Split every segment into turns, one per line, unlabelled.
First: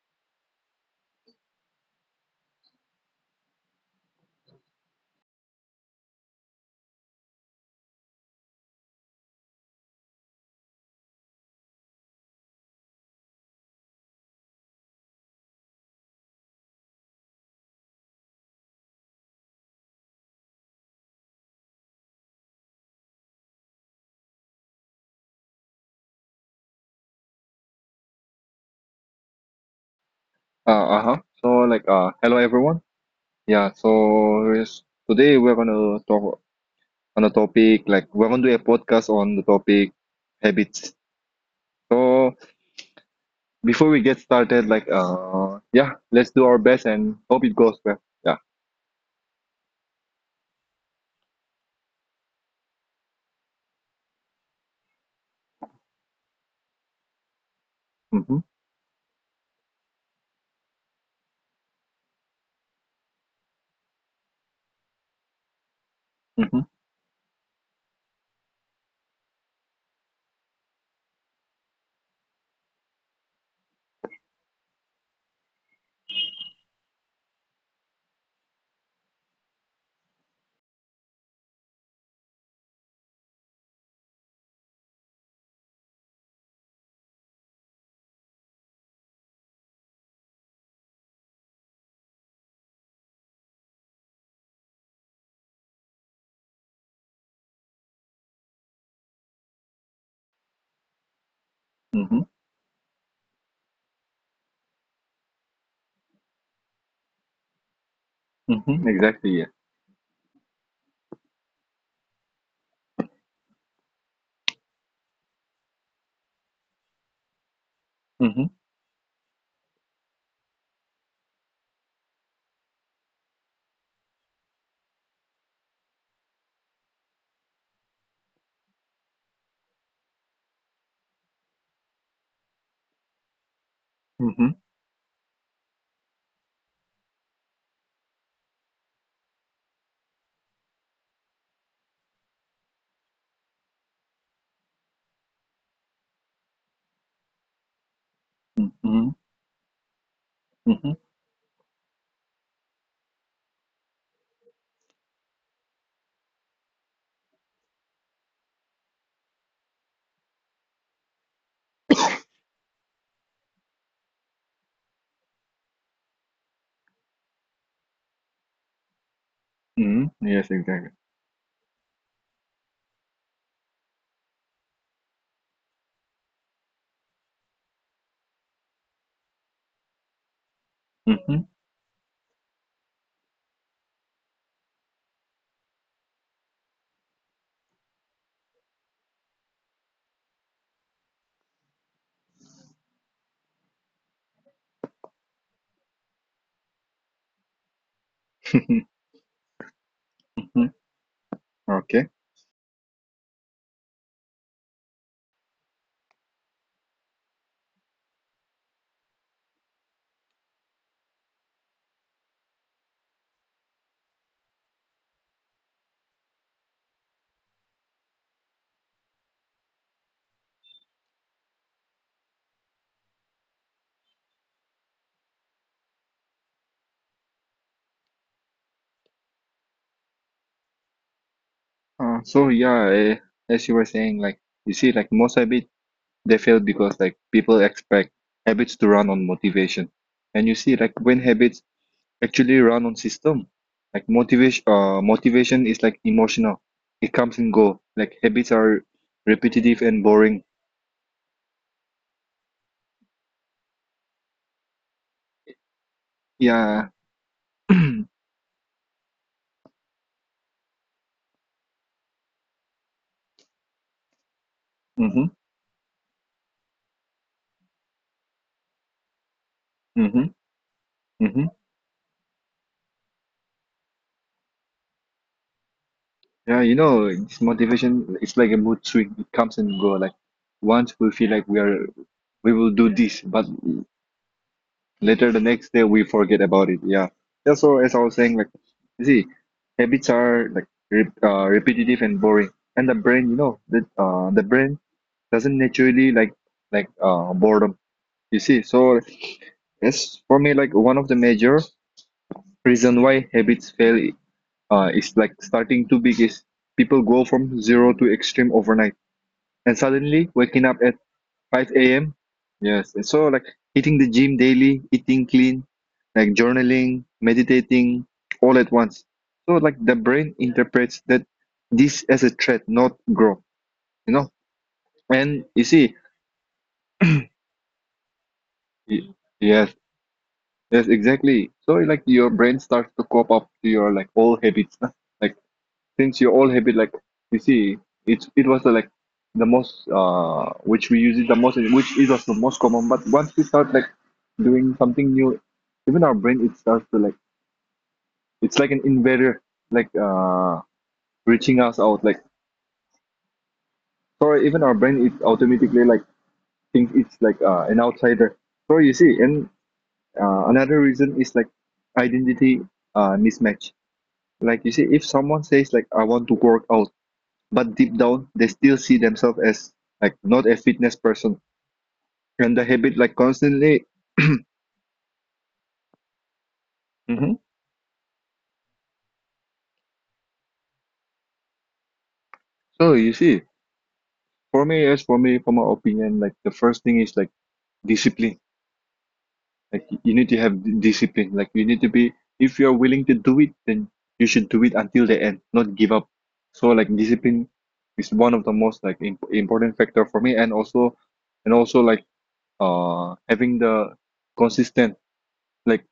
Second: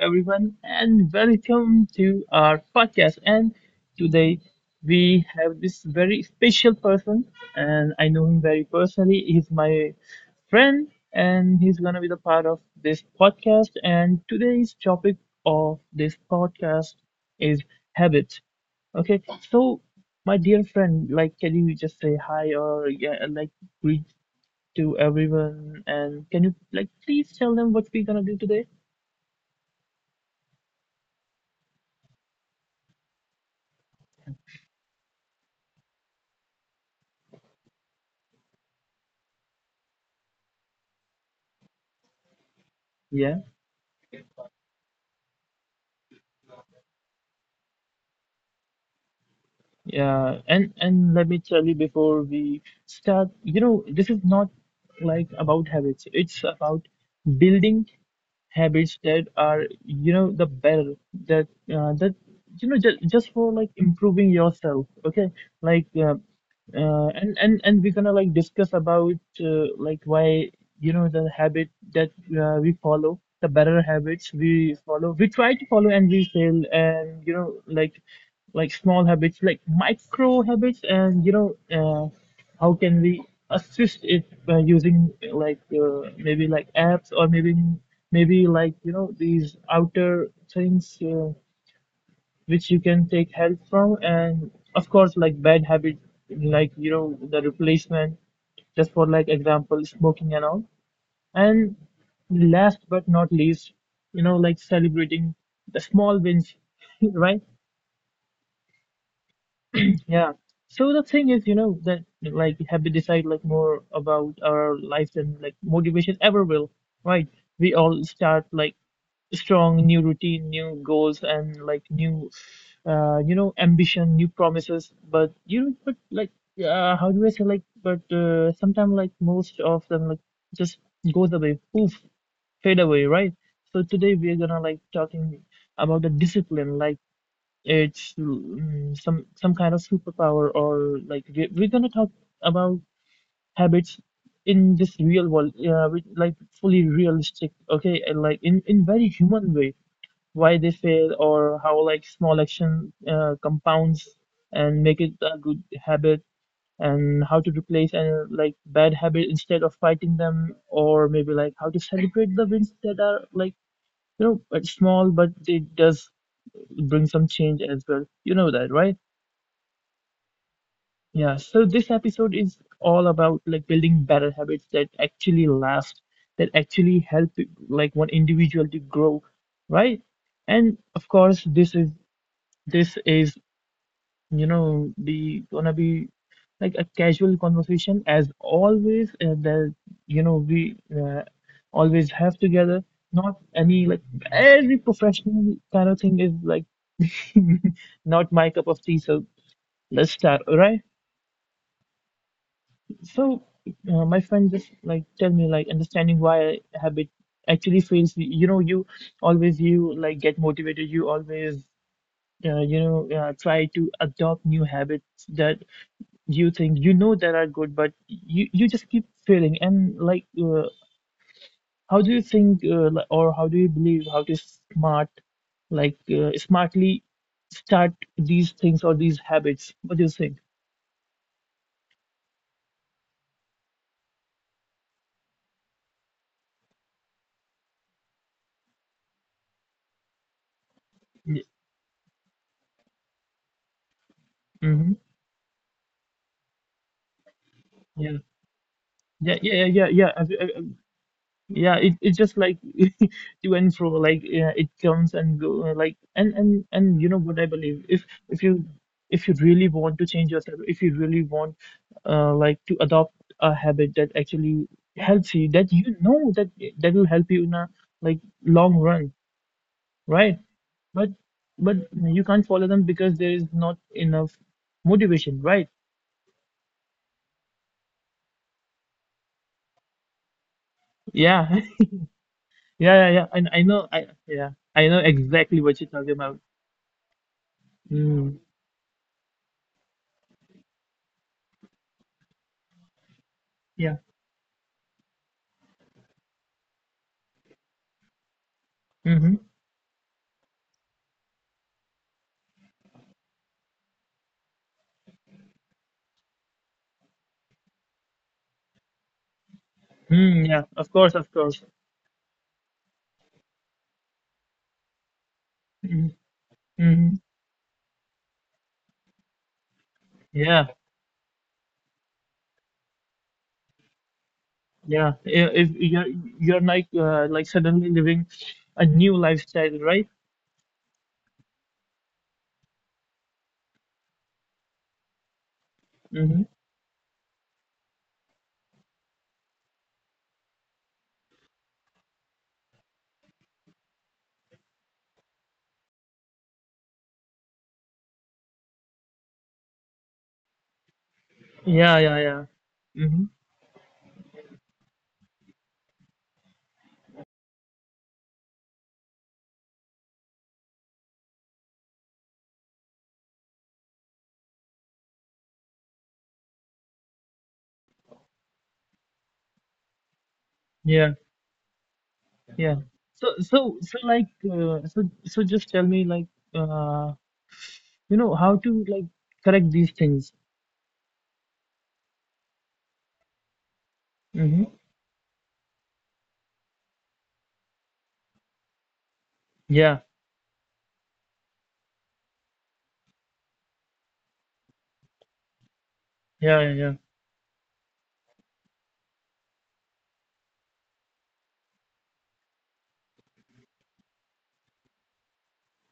everyone, and welcome to our podcast. And today we have this very special person, and I know him very personally. He's my friend, and he's gonna be the part of this podcast. And today's topic of this podcast is habits. Okay, so my dear friend, like, can you just say hi or yeah, like greet to everyone? And can you like please tell them what we're gonna do today?
Uh, uh-huh. So hello everyone. Yes, today we're gonna talk on a topic, like we're gonna do a podcast on the topic habits. So
Yeah.
before we get started, let's do our best and hope it goes well. Yeah.
Yeah, and let me tell you before we start, you know, this is not like about habits. It's about building
Mm-hmm.
habits that are, you know, the better that you know just for like improving yourself. Okay, like
Mm-hmm.
and we're gonna like discuss about like why you know the habit that we follow, the better habits we follow. We try to follow and we fail, and you know like small habits, like micro habits, and you know, how can we assist it by using maybe like apps or maybe like you know these outer things which you can take help from, and of course like bad habits, like you know the replacement, just for like example smoking and all, and
Mm-hmm.
last but not least, you know like celebrating the small wins, right?
Mm-hmm. Exactly, yeah.
Yeah. So the thing is, you know, that like have we decide like more about our lives than like motivation ever will, right? We all start
Mm-hmm.
like strong new routine, new goals, and like new, you know, ambition, new promises. But you know, but like, how do I say like? But Sometimes like most of them like just goes away, poof, fade away, right? So today we're
Mm-hmm.
gonna like talking about the discipline, like it's some kind of superpower or like we're gonna talk about habits in this real world, with, like fully realistic, okay, and like in very
Mm-hmm.
human way, why they
Mm-hmm.
fail or how like small action compounds and make it a good habit and how to replace and like bad habit instead of fighting them or maybe like how to celebrate the wins that are like you know but small but it does bring some change as well. You know that, right?
Mm-hmm. Yes, exactly.
Yeah, so this episode is all about like building better habits that actually last, that actually help like one individual to grow, right? And of course,
Mm-hmm.
this is you know the gonna be like a casual conversation as always that you know we always have together. Not any like every professional kind of thing is like not my cup of tea. So let's start, all
Mm-hmm.
right?
Okay.
So, my friend, just like tell me, like understanding why habit actually fails. You know, you like get motivated. You always, try to adopt new habits that you think you know that are good, but you just keep failing. And like, how do you think, or how do you believe how to smart, smartly start these things or these habits? What do you think?
So, as you were saying, like you see, like most habits, they fail because like people expect habits to run on motivation, and you see, like, when habits actually run on system. Like motivation,
Mm-hmm.
motivation is like emotional, it comes and go. Like
Yeah.
habits are
Yeah, yeah,
repetitive
yeah,
and
yeah.
boring.
yeah. Yeah, it, it's just like to and fro like yeah, it comes and go uh, like and and
Yeah.
and you know what I believe if
mm-hmm.
if you if you really want to change yourself if you really want like to adopt a habit that actually helps you that you know that will help you in a like long run
Mm-hmm.
right but
Mm-hmm.
but you can't follow them because there is not enough motivation right
Yeah, you know, this motivation, it's like a mood swing, it comes and go. Like once we feel like we
yeah
are, we will do
yeah yeah
this,
yeah
but
and I know I know
later the
exactly
next
what
day
you're
we
talking about
forget about it. Yeah. Yeah, so as I was
mm.
saying, like, you see, habits are like repetitive and boring. And the brain, you know, that the brain doesn't naturally like, like boredom. You see, so
yeah
it's for me like one of the major reason why habits fail, is like starting too big is people go from zero to extreme overnight and suddenly
Mm, yeah,
waking up
of
at
course, of course.
5 a.m. Yes. And so like hitting the gym daily, eating clean,
Hmm.
like journaling,
Hmm.
meditating, all at once. So like the brain
yeah,
interprets that this as a threat, not growth. You know.
yeah.
And
I-
you
If
see,
you're you're like suddenly living a
y-
new
yes,
lifestyle, right?
yes, exactly. So like your brain starts to cop up to your like old habits, like since you
Mm-hmm.
all have it like, you see, it's it was the, like the most, which we use it the most and which it was the most common. But once we start like doing something new, even our brain, it starts to like, it's like an invader, like reaching us
Yeah,
out
yeah,
like,
yeah. Mm-hmm.
sorry, even our brain, it automatically like thinks it's like an outsider. So you see, and another reason is like identity mismatch. Like, you see, if someone says like, I want to work out, but deep down they still see themselves as like not a fitness
Yeah,
person, and the
yeah.
habit like
So, so,
constantly.
so, like, uh, so, so, just tell me, like, uh,
Mhm.
you know, how to like correct these things.
So you see,
Mm-hmm.
for me, yes, for me, for my opinion, like the first thing is like discipline. Like
Yeah,
you need to have discipline, like you need to be, if you're willing to do it, then you should do it until the end, not give up.
yeah,
So
yeah,
like
yeah.
discipline is one of the most like important factor for me. And also, and also like having the consistent, like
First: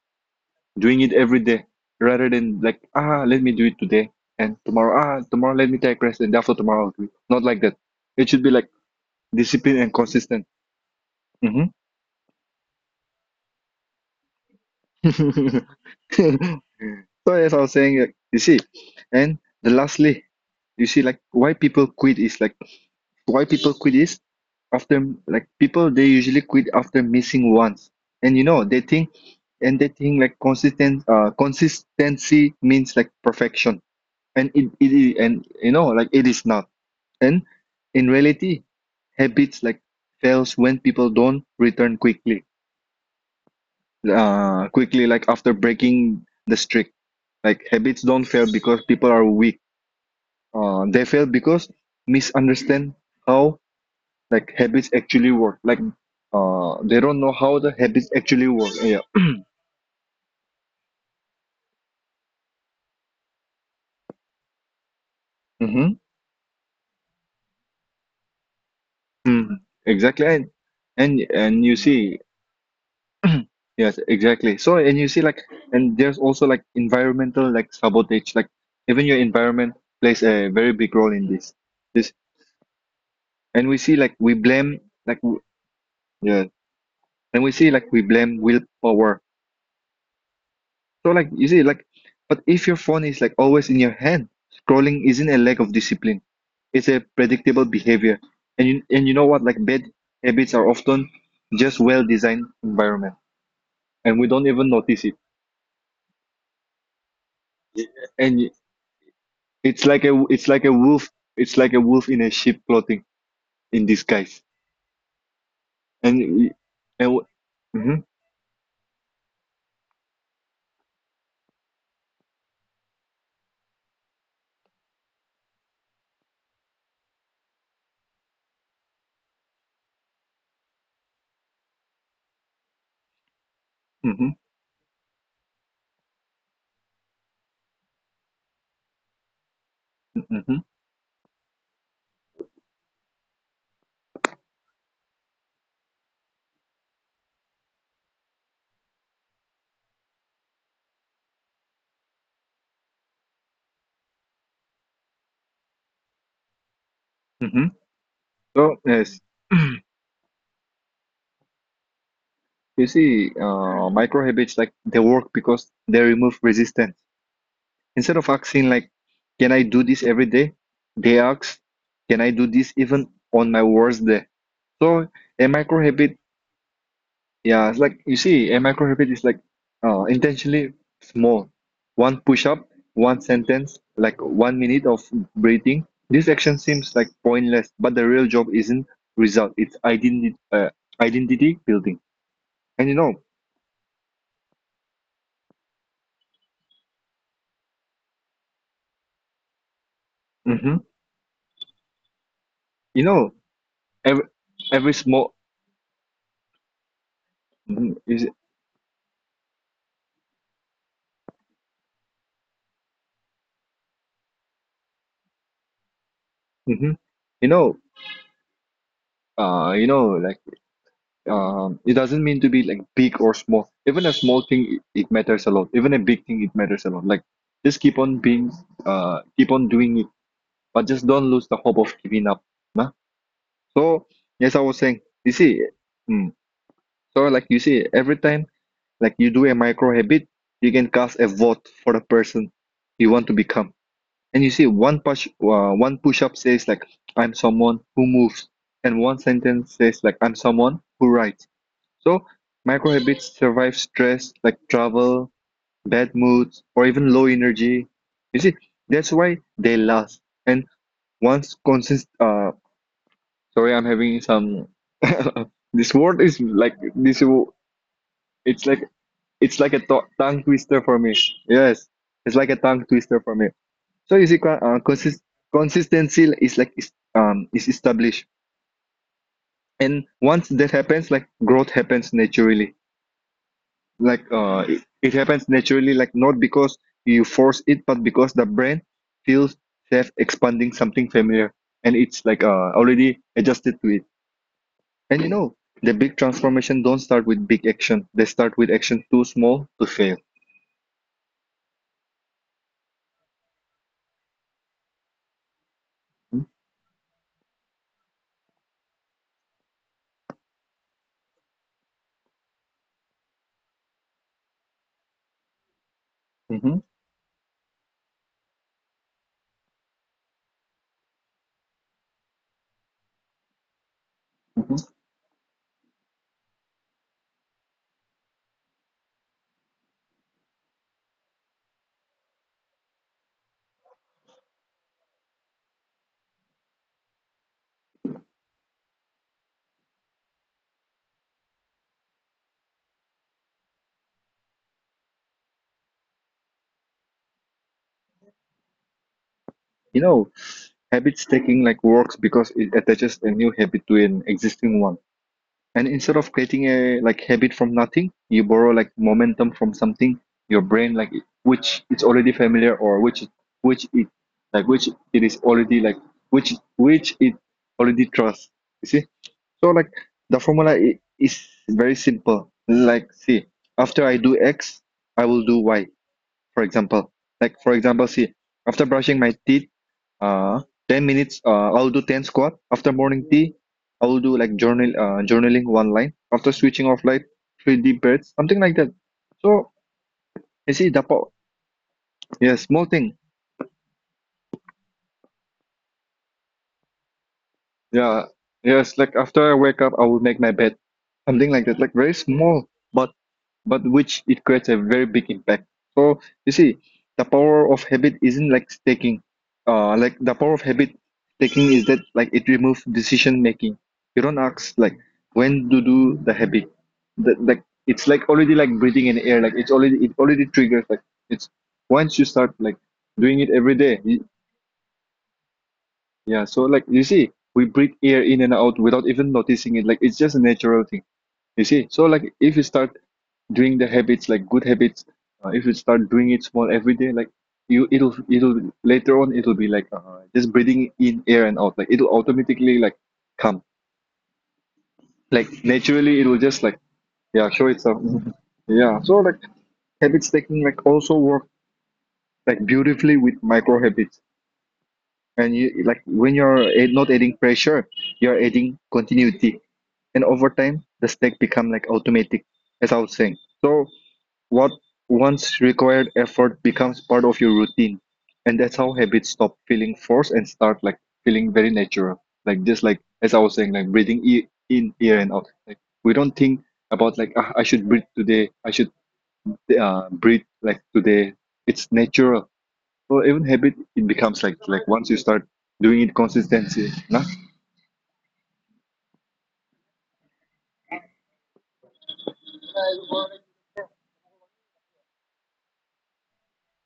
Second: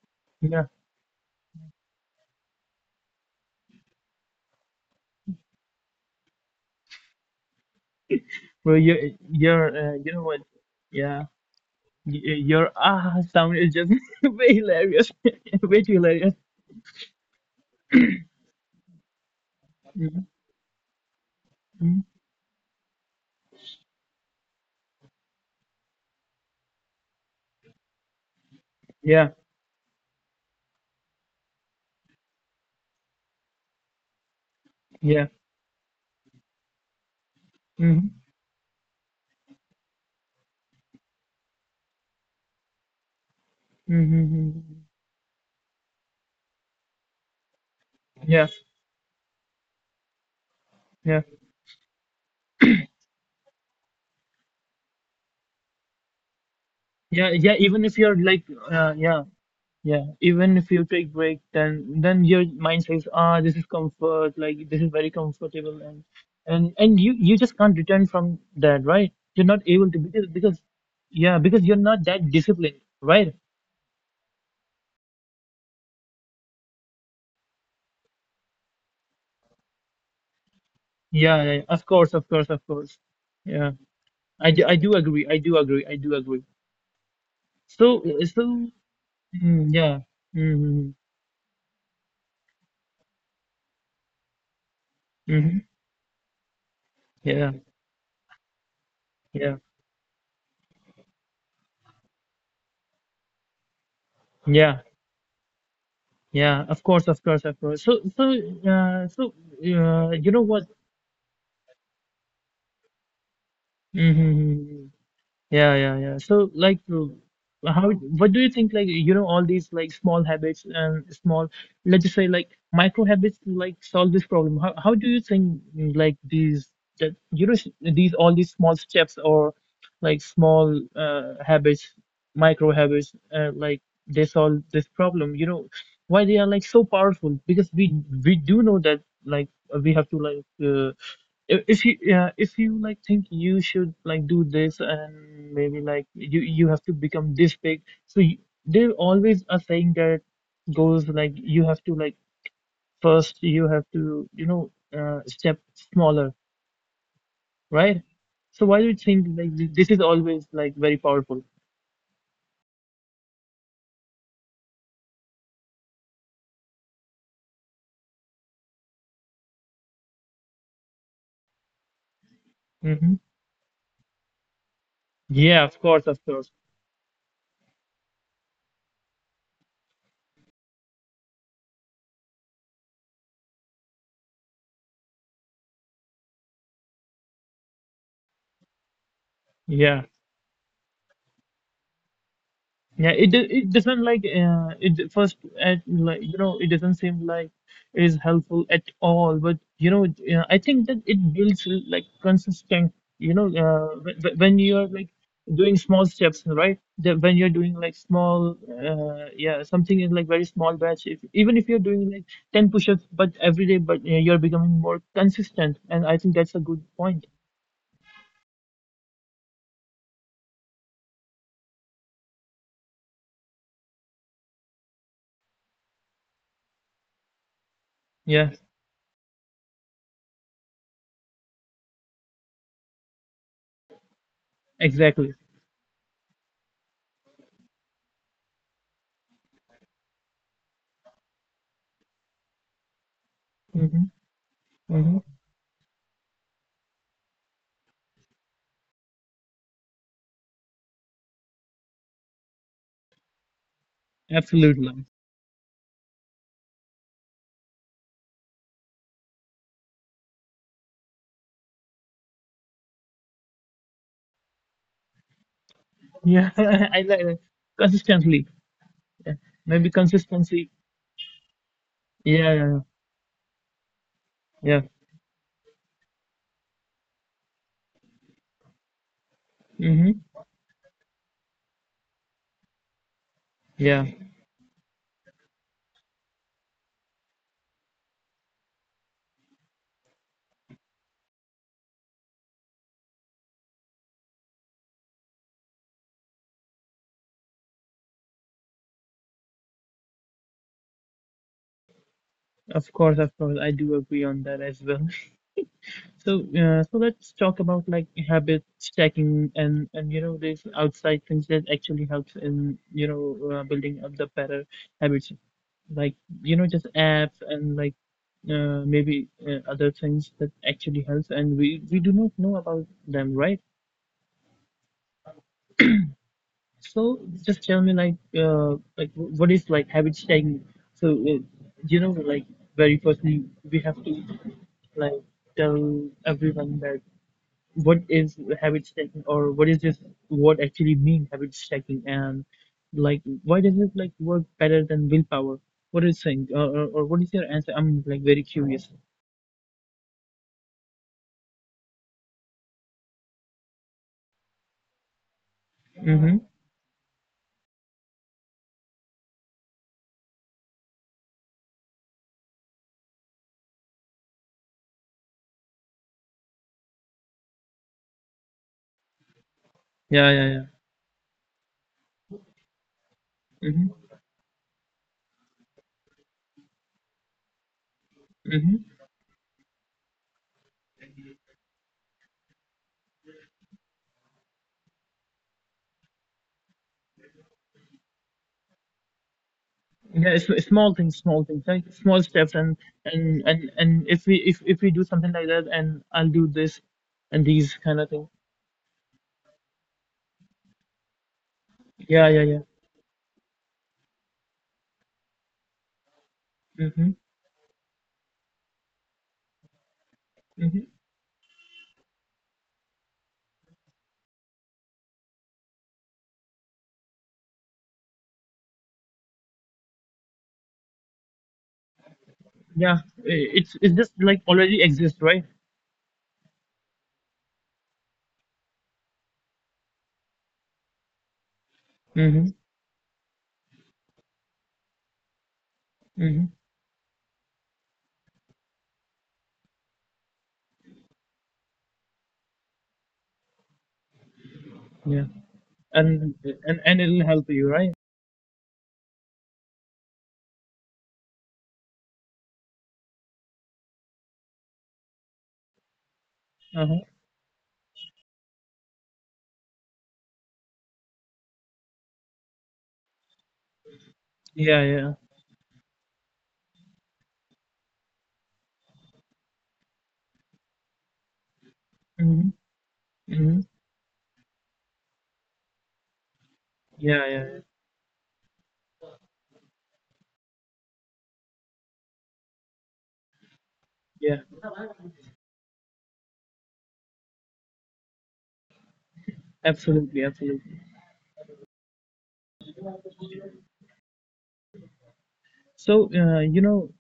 Yeah.
doing it every day, rather than like, ah, let me do it today, and tomorrow, ah tomorrow, let me take rest, and after tomorrow I'll do it. Not like that. It should be like
Well, your,
discipline and
you know what?
consistent.
Yeah,
Hmm.
Your ah sound is just way hilarious, way too hilarious.
so as I was saying, like, you see, and the
Mm-hmm.
lastly, you see, like why people
Mhm.
quit is like, why people quit is, after like people, they usually quit after missing once, and you know they think,
Yeah,
and they think like consistent, consistency means like perfection, and it is,
yeah.
and you know, like it is not. And in
Mm-hmm.
reality, habits like fails when people don't return quickly, uh
Mm-hmm.
quickly like after breaking the streak. Like habits don't
Yeah,
fail because people are weak, they
yeah,
fail because misunderstand how like habits actually work, like they don't
yeah,
know
yeah.
how the
Even if
habits
you're like,
actually work. Yeah.
yeah, yeah. Even if you take break, then your mind says, ah, this is comfort. Like this is very comfortable,
Mm-hmm.
and you you just can't return from that, right? You're
Mm-hmm.
not able to
Exactly. and
because
and
yeah, because
and you
you're not
see.
that disciplined, right?
Yes, exactly. So, and you see, like, and there's also like environmental, like sabotage, like even your environment plays a very big role in
Yeah,
this.
yeah, of
This,
course, of course, of course.
and
Yeah,
we see like we
I
blame,
do
like
agree. I do agree. I do
yeah,
agree.
and we see
So
like we
uh,
blame
so
willpower.
yeah. Mm-hmm.
So, like you see, like, but if your phone is like always in your hand, scrolling isn't a lack
Mm-hmm.
of discipline. It's a
Yeah.
predictable behavior. And you know what?
Yeah,
Like bad habits are often just well-designed environment, and we don't even
yeah,
notice it.
yeah. Of course, of course, of course.
Yeah. And
Uh, so,
it's like a,
you know
it's
what?
like a wolf. It's like a wolf in a sheep clothing in disguise.
Mhm. Yeah, yeah, yeah.
And
So,
we-
like,
and
how,
mm-hmm.
what do you think, like, you know, all these like small habits and small, let's just say, like, micro habits, like, solve this problem? How do you think, like, these, that, you know, these, all these small steps or like small habits, micro habits, like, they
hmm
solve this problem? You know, why they are like so powerful? Because we do know that, like, we have to, like,
hmm
if you yeah if you like think you should like do this and maybe like you have to become this big so you, they always are saying that goes like you have to like first you have to you know step smaller
hmm
right so
So
why do you
yes,
think like this is always like very powerful
you see, micro habits like they work because they remove resistance. Instead of asking like, "Can I do this every day?" they ask, "Can I do this even
hmm
on my worst day?" So a
yeah
micro
of
habit,
course
yeah, it's like, you see, a micro habit is like intentionally small. One push up, one sentence, like 1 minute of breathing. This action seems like pointless, but the real job isn't result. It's
yeah
identity, identity building. And you
Yeah,
know,
it do- it doesn't like it first at like you know it doesn't seem like it is helpful at all. But you know, I
hmm
think that it builds like consistent.
you
You
know,
know,
every
when you're
every
like
small.
doing small steps, right? That when you're doing like
Mhm, is
small, yeah, something in like very small batch. If, even if you're doing like ten push-ups, but every day, but you're becoming more consistent, and I think that's a good
hmm.
point.
You know, you know, like, um, it doesn't mean to be like big or small. Even a small thing, it matters a lot. Even a big thing, it matters a lot. Like just keep on
Yeah,
being, keep on doing it, but just don't lose the hope of giving up. Nah? So yes, I was saying,
exactly.
you see, mm, so like you see, every time like you do a micro habit, you can cast a vote for the person you want to become.
Mm-hmm,
And you see,
mm-hmm.
one push up says like, I'm someone who moves, and one sentence says like, I'm someone who writes. So, micro habits survive stress like
Absolutely.
travel, bad moods, or even low energy. You see, that's why they last. And once sorry, I'm having some. this word is
Yeah,
like
I
this.
like that. Consistently.
It's like,
Yeah.
it's like a
Maybe
tongue
consistency.
twister for me. Yes, it's like
Yeah,
a
yeah,
tongue twister for me. So you see,
yeah.
consistency is like is established, and
Mm-hmm.
once that happens, like growth happens naturally.
Yeah,
Like it, it happens naturally, like not because you force it, but because the brain feels safe expanding something familiar, and it's like already adjusted to it. And you know, the big transformation don't start with big action, they start with action too small to fail.
of course, of course. I do agree on that as well. So,
Hmm
so let's talk about like habit stacking and you know these outside things that actually helps in you know building up the better habits, like you know
hmm
just apps and like maybe other things that actually helps and we do not know about them, right? So just tell me like what is like habit stacking? So you know like very firstly we have to like tell everyone that what is habit stacking or what is this what actually mean habit stacking and like why does it like work better than willpower? What is saying or what is your answer? I'm like very curious.
you know, habits taking like works because it attaches a new habit to an existing one. And instead of
Mm-hmm.
creating a like habit from nothing, you borrow like momentum from something, your brain like which it's already familiar, or which it like which it is already like which it already trusts. You see? So like
Yeah,
the
yeah,
formula is very simple. Like, see,
yeah. Mm-hmm.
after I do X, I will do Y, for example. Like for example, see,
Mm-hmm.
after brushing my teeth, uh, 10 minutes, I'll do 10 squat. After morning tea, I will do like journal, journaling one line. After switching off light, three deep breaths, something like that. So
Yeah, it's
you see the po,
small things, like small steps,
yeah,
and
small thing.
and and and if we if we do something like that, and I'll do this, and these kind of
Yeah,
thing.
yes. Like after I wake up, I will make my bed, something like that. Like very
Yeah, yeah, yeah.
small, but which it creates a very big impact. So you see,
Mm-hmm.
the power of habit isn't like the power of
Mm-hmm.
habit taking is that like it removes decision making. You don't ask like when to do the habit. That like it's like already like breathing in air. Like it's already, it already triggers. Like it's, once you start like
Yeah,
doing it every
it's
day.
just like already exists, right?
Yeah. So like you see, we breathe air in and out without even noticing it. Like it's just a natural thing. You see. So like
Mm-hmm.
if you start doing the habits like good habits, if you start doing
Mm-hmm.
it small every day, like you, it'll later on, it'll be like just breathing in air and out. Like it'll automatically like come
Yeah,
like naturally,
and
it will just
and
like,
and it'll help
yeah,
you,
show
right?
itself. Mhm. Yeah, so like habits taking like also work like beautifully with micro habits. And you like when you're
Uh-huh.
not adding pressure, you're adding continuity, and over time the stack become like automatic, as I was saying. So.
Yeah,
What
yeah.
once required effort becomes part of your routine, and that's how habits stop feeling forced and start like feeling very natural.
Mm-hmm.
Like just like as I
Mm-hmm.
was saying, like breathing in, air and out. Like we don't think
Yeah,
about
yeah,
like,
yeah.
ah, I should breathe today. I should breathe like today. It's natural. So even habit, it
Yeah.
becomes like once you start doing it consistently. Nah?
Absolutely, absolutely. So, you know,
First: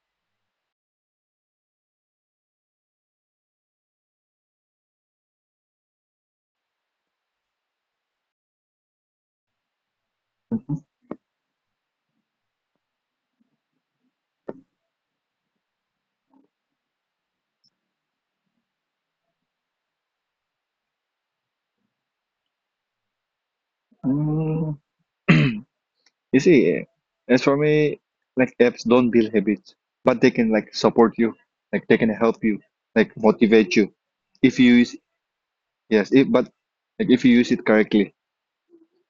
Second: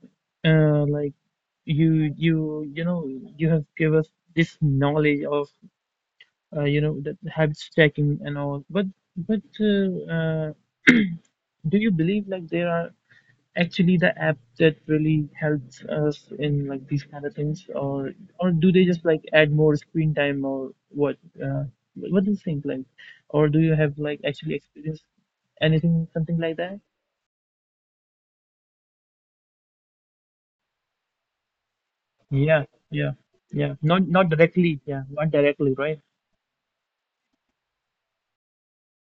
like you know you have give us this knowledge of you know the habits checking and all but but uh, uh, do you believe like there are actually the app that really helps us in like these kind of things or do they just like add more screen time or what uh, what do you think like or do you have like actually
Mm.
experienced anything
You
something like that
see, as for me, like apps don't build habits, but they can like support you, like they can help you,
yeah
like
yeah
motivate
yeah
you,
not not
if you
directly
use,
yeah not directly right
yes, if, but like if you use it correctly.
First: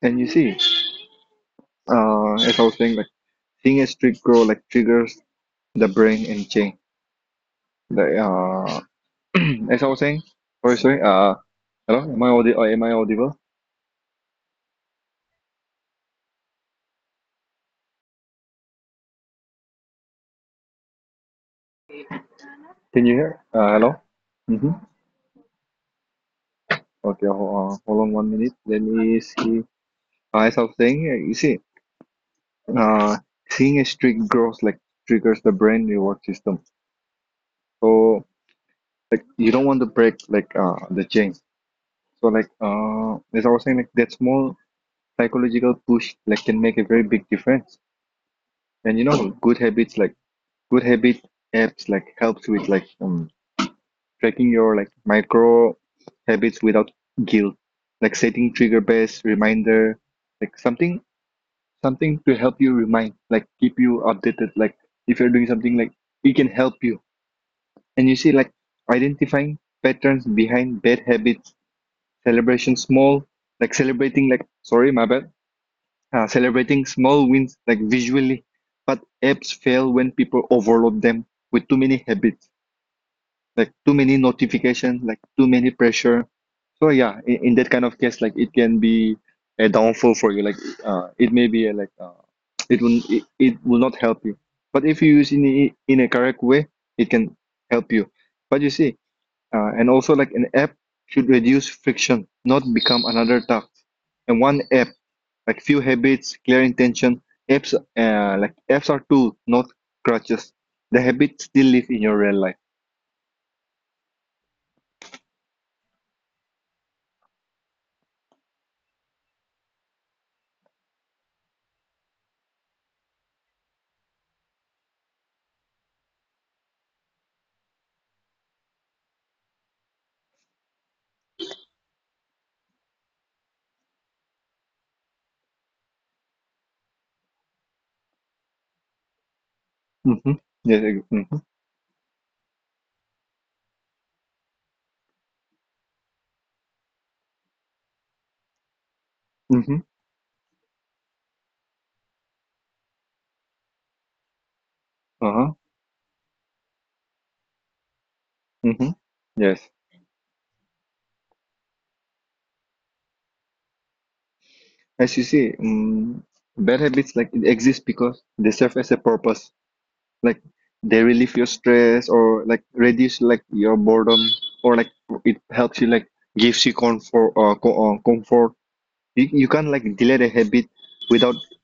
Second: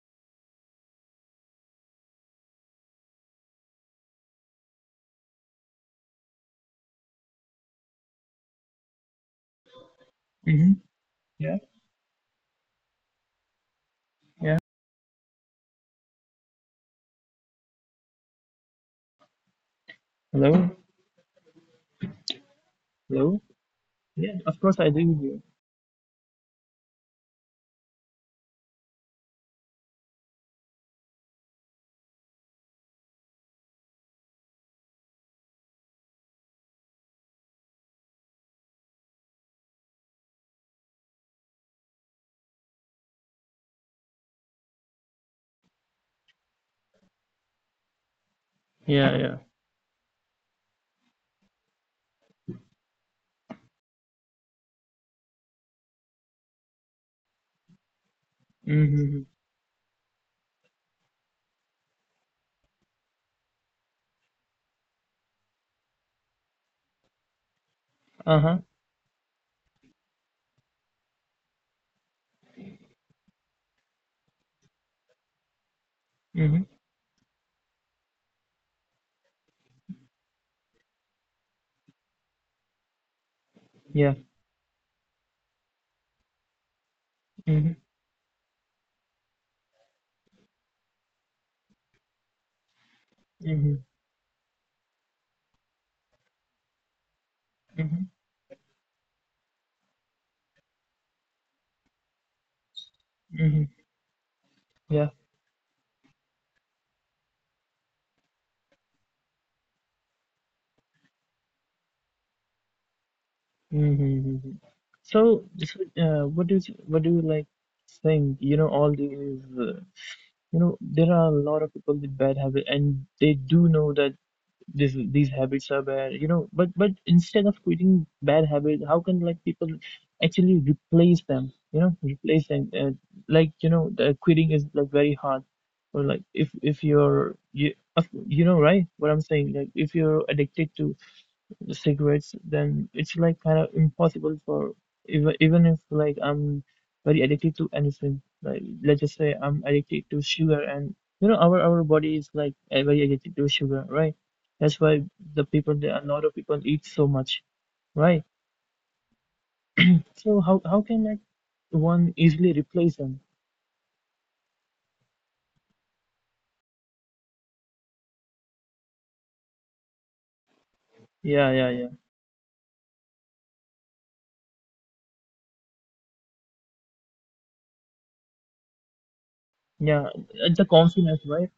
And you see, as I was saying, like seeing a streak grow like triggers the brain and change. Like as I was saying,
mm-hmm.
sorry, sorry.
yeah
Hello, am I am I audible?
yeah hello
Can you
hello
hear? Hello.
yeah of
Mm-hmm.
course I do yeah
Okay, hold on one minute. Let me see. As I was saying, you see. uh, Seeing a streak grows like triggers the brain reward system. So like you don't want to break like the chain. So like as I was saying like that small psychological push like can make a very big difference. And you
yeah
know
yeah
good habits like good habit apps like helps with like tracking your like micro habits without guilt. Like setting trigger
mm-hmm.
based reminder, like something to help you remind, like keep you updated. Like if you're doing something like it can help you. And you see,
Uh-huh.
like identifying patterns behind bad habits, celebration small, like celebrating, like, sorry, my bad,
Mm-hmm.
celebrating small wins, like visually. But apps fail when people overload them with too many habits, like too
Yeah.
many notifications, like too many pressure. So, yeah, in
Mm-hmm.
that kind of case, like it can be a downfall for you. Like, it may be a, like, it will it, it
Mm-hmm.
will not help you. But if you use in a correct way, it can help
Mm-hmm.
you. But you see, and also, like an app should reduce friction, not become another task.
Mm-hmm.
And one app,
Yeah.
like few habits, clear intention. Apps, like apps are tools, not crutches. The habits still live in your real life.
Mm-hmm. So, what do you like think? You know, all these. You know, there are a lot of people with bad habits, and they do know that this these habits are bad you know but instead of quitting bad habits how can like people actually replace them you know replace them like you know the quitting is like very hard or like if you're you of- you know right what I'm saying like if you're
Mm-hmm.
addicted to
Yes.
the cigarettes, then it's like kind of impossible for even even if like I'm very addicted to anything. Like let's just say I'm
Mm-hmm.
addicted to sugar, and you know our body is like very addicted to sugar, right? That's why the
Uh-huh.
people, there a lot of people eat so much, right?
Mm-hmm. Yes.
So how can like one easily replace them?
As you see, bad habits like it exists because they serve as a purpose. Like they relieve your
Yeah, yeah, yeah,
stress or like reduce like your boredom, or like it helps you like gives you comfort. You can't like
yeah.
delay the
It's
habit
the confidence,
without.
right?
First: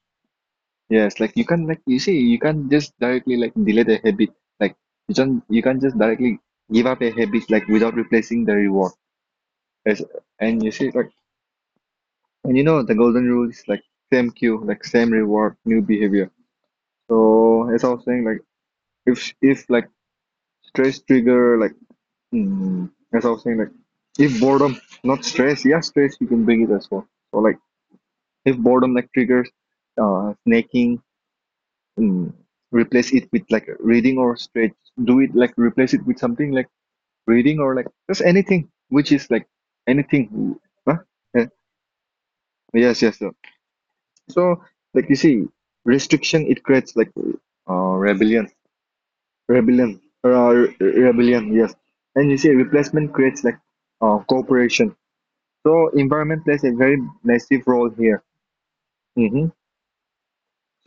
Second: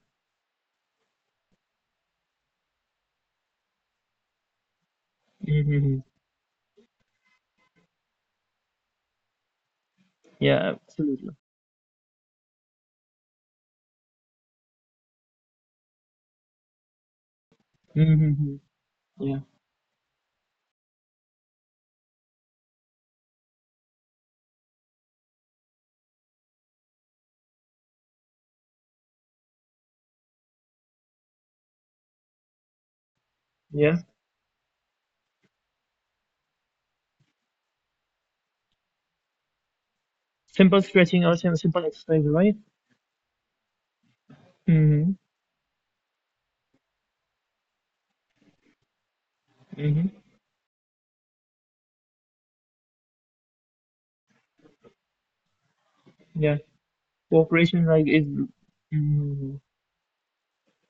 Yes, like you can, like you see, you can't just directly like delay the habit, like you can't just
Mm-hmm.
directly give up a habit like without replacing the reward. As, and you
Yeah,
see, like,
absolutely.
and you know, the golden rule is like same cue, like same reward, new behavior. So as I was saying, like
Mm-hmm. Yeah,
if like stress trigger, like as I was saying, like if boredom, not stress, yeah, stress you can bring it as well. So like if boredom like triggers snacking, mm, replace it with like
yeah.
reading or stretch. Do it, like replace it with something like reading or like just anything which is like anything.
Simple
Huh?
stretching or
Yeah.
simple exercise, right?
Yes, yes, sir. So
Mm-hmm.
like you see, restriction it creates like rebellion, rebellion,
Hmm.
uh, re- Yes, and you see replacement creates like cooperation. So environment
Yeah,
plays a very massive
cooperation
role
like is,
here. Hmm.
mm,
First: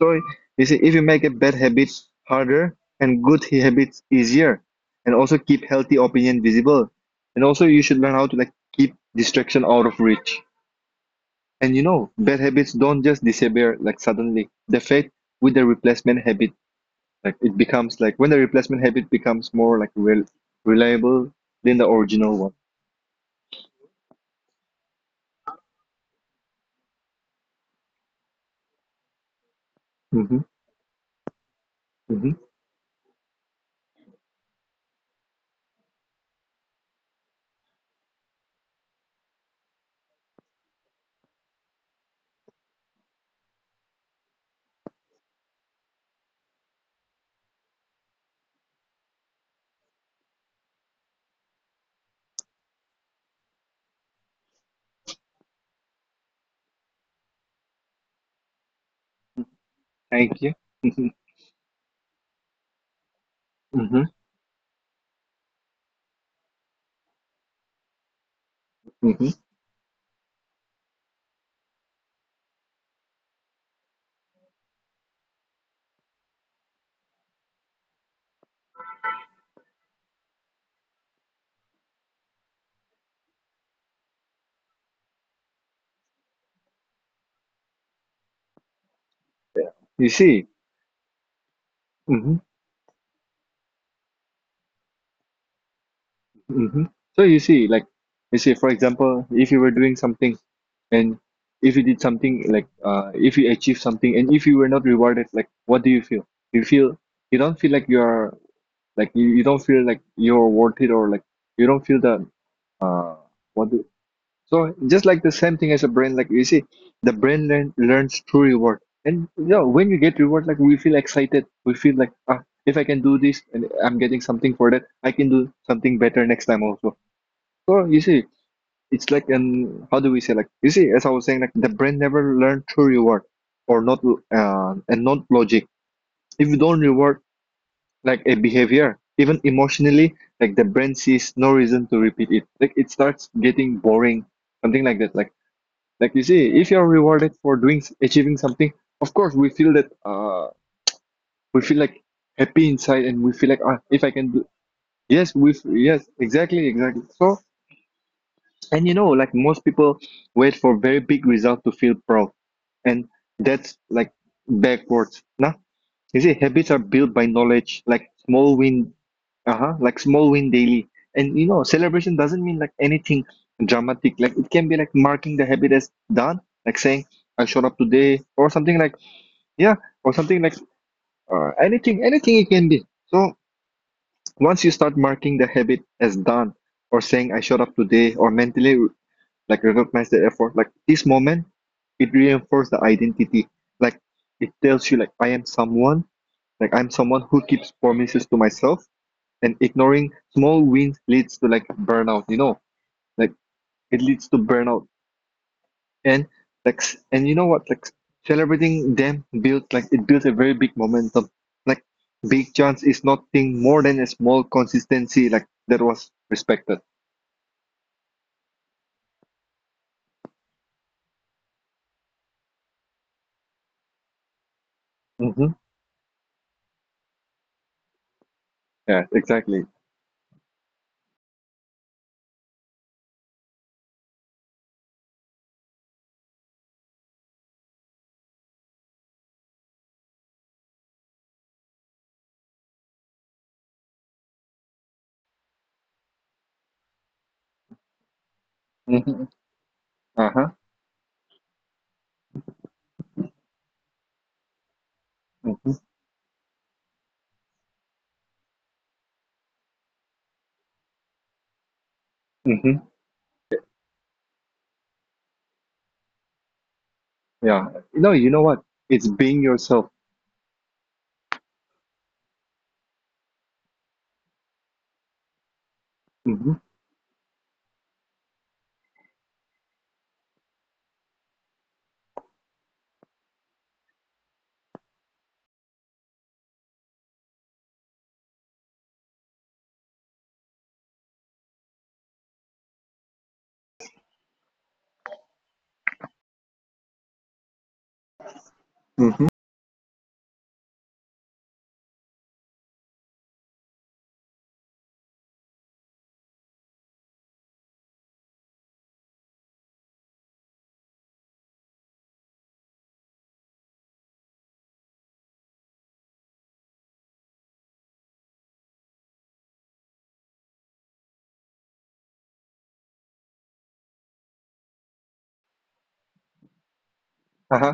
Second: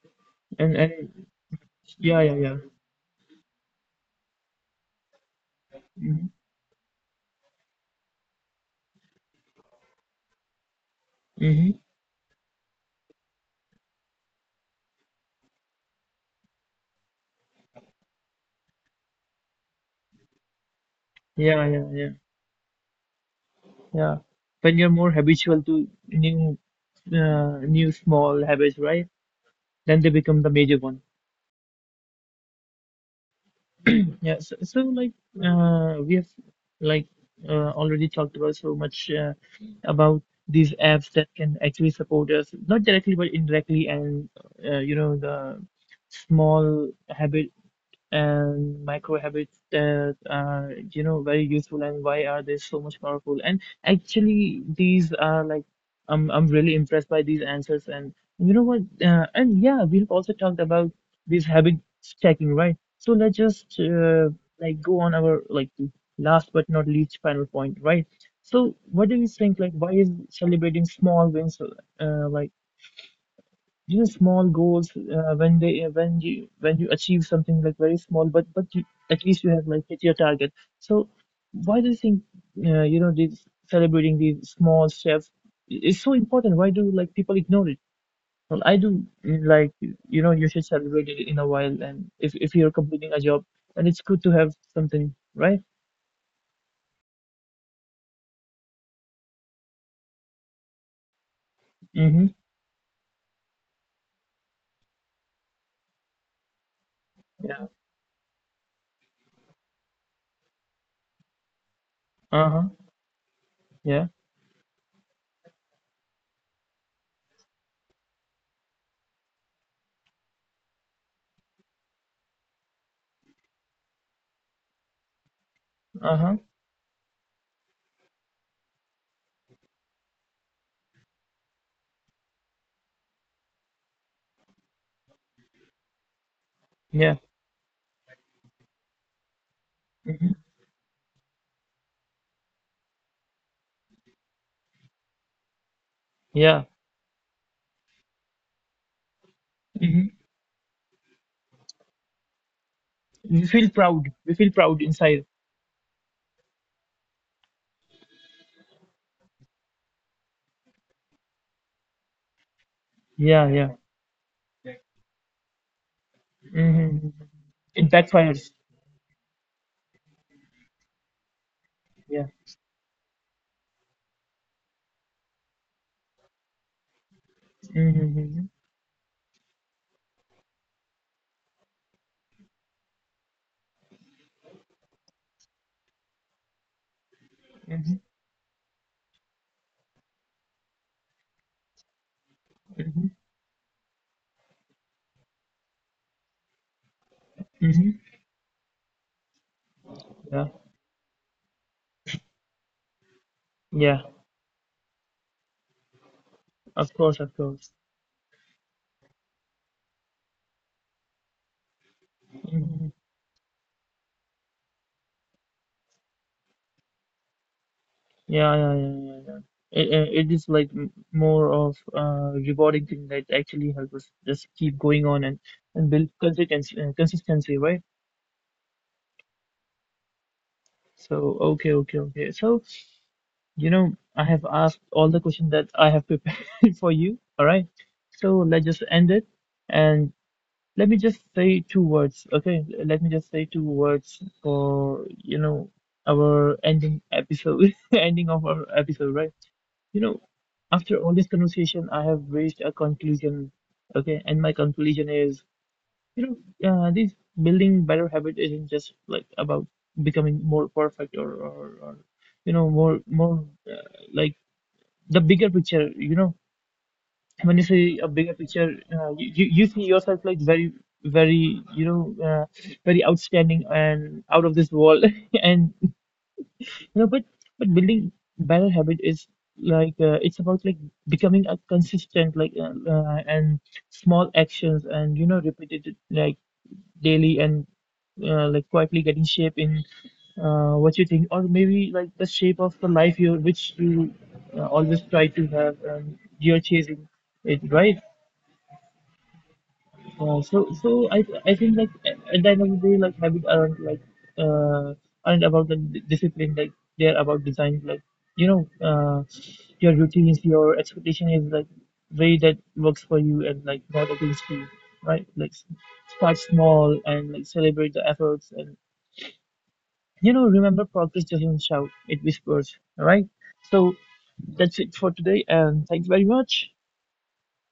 So you
and
see, if you make
and
a bad habit
yeah, yeah, yeah.
harder and good habits easier, and also keep healthy
Hmm.
opinion visible, and also you should learn how to like keep distraction out of reach. And you
Hmm.
know, bad habits don't just disappear like suddenly. They fade with the replacement habit. Like it becomes like, when the replacement habit becomes more like real, reliable
Yeah,
than
yeah,
the
yeah,
original one.
yeah. When you're more habitual to new, new small habits, right? Then they
Hmm.
become the major one.
Hmm.
Yeah. So like, we have like already talked about so much about these apps that can actually support us, not directly but indirectly, and you know the small habit and micro habits that are you know very useful and why are they so much powerful and actually these are like I'm really impressed by these answers and you know what and yeah we've also
Thank you.
talked about this habit stacking, right? So let's just
Hmm.
like go on our like last but not least final point, right? So what do
Hmm.
you think, like why is celebrating small wins, like these know small goals, when they when you achieve something like very small but at least you have like hit your target, so why do you think, you know, this celebrating these small steps is so important, why do like people ignore it? Well I do, like
You
you know
see.
you should celebrate it in a while, and if you're completing a job and it's good to have something, right?
Hmm. So you see, like, you see, for example, if you were doing something, and if you did
Mm-hmm.
something, like, if you achieve something and if you were not rewarded, like, what do you feel? You feel, you don't feel
Yeah.
like you're, like, you don't feel like you're worth it, or like, you don't feel the,
Uh-huh.
uh, what do,
Yeah.
so just like the same thing as a brain, like, you see, the brain learns through reward. And, you know, when you get reward, like, we feel excited. We feel like, ah, if I can do this and I'm getting something for that, I can do something better
Uh-huh.
next time also. Or you see, it's like an, how do we say, like, you see, as I was saying, like the brain never learned to reward or not, and not logic. If you don't
Yeah.
reward like a behavior, even emotionally,
Hmm.
like the brain sees no reason to repeat it. Like it starts getting boring, something like that. Like you
Yeah.
see, if you're rewarded for doing achieving something, of course we feel that,
Hmm.
we feel like happy inside, and we
we
feel like,
feel
ah, if I
proud
can
we
do.
feel proud inside.
Yes, yes, exactly, exactly. So and you know, like most people wait for very big result to feel proud. And
Yeah,
that's
yeah.
like backwards. Nah. You see, habits are
Mm-hmm.
built by knowledge,
It
like
backfires.
small win, uh-huh, like small win daily. And you know, celebration
Yeah.
doesn't mean like anything dramatic. Like it can be like marking the habit as done, like saying, I showed up today,
Mm-hmm.
or something like, yeah, or something like, anything it can be. So once you start marking the habit as done, or saying I showed up
Mm-hmm.
today, or mentally like recognize the effort, like this moment it reinforces the
Mm-hmm.
identity. Like it tells you, like I am someone, like I'm someone who keeps
Mm-hmm.
promises to myself. And ignoring
Yeah.
small wins leads to like burnout, like it
Yeah.
leads to burnout. And like
Of course.
and you
Of
know what,
course.
like celebrating them builds, like it builds a very big momentum. Like big chance
Mm-hmm.
is nothing more than a small consistency like that was respected.
Yeah. Yeah. Yeah. Yeah. Yeah. It, it is like more of rewarding thing that actually helps us just keep going on
Hmm.
and build consistency consistency, right?
Yeah, exactly.
So okay, okay, okay. So you know I have asked all the questions that I have prepared for you, all right? So let's just end it. And let me just say two words, okay? Let me just say two words for, you know, our ending episode, ending of our episode,
Hmm.
right? You know,
Uh-huh.
after all this conversation, I have reached a conclusion, okay? And my conclusion is, you know, this building better habit isn't just like about becoming more perfect or you know,
Hmm.
more like the bigger picture, you know, when you
Yeah.
see a
No, you
bigger
know what?
picture,
It's being
you see
yourself.
yourself like very, very, you know, very outstanding and out of this world. And you
Hmm.
know, but building better habit is like it's about like becoming a consistent like and small actions, and you know repeated like daily, and like quietly getting shape in what you think, or maybe like the shape of the life you which you always try to have and you're chasing it, right?
Hmm.
So I think like at the end of the day like habits aren't like uh aren't about the discipline, like they're about design, like you know uh your routines, your expectation is like way that works for you and like not against you, right? Start small and like celebrate the efforts, and you know remember progress doesn't shout, it whispers. All right, so that's it for today, and thanks very much.
Uh-huh.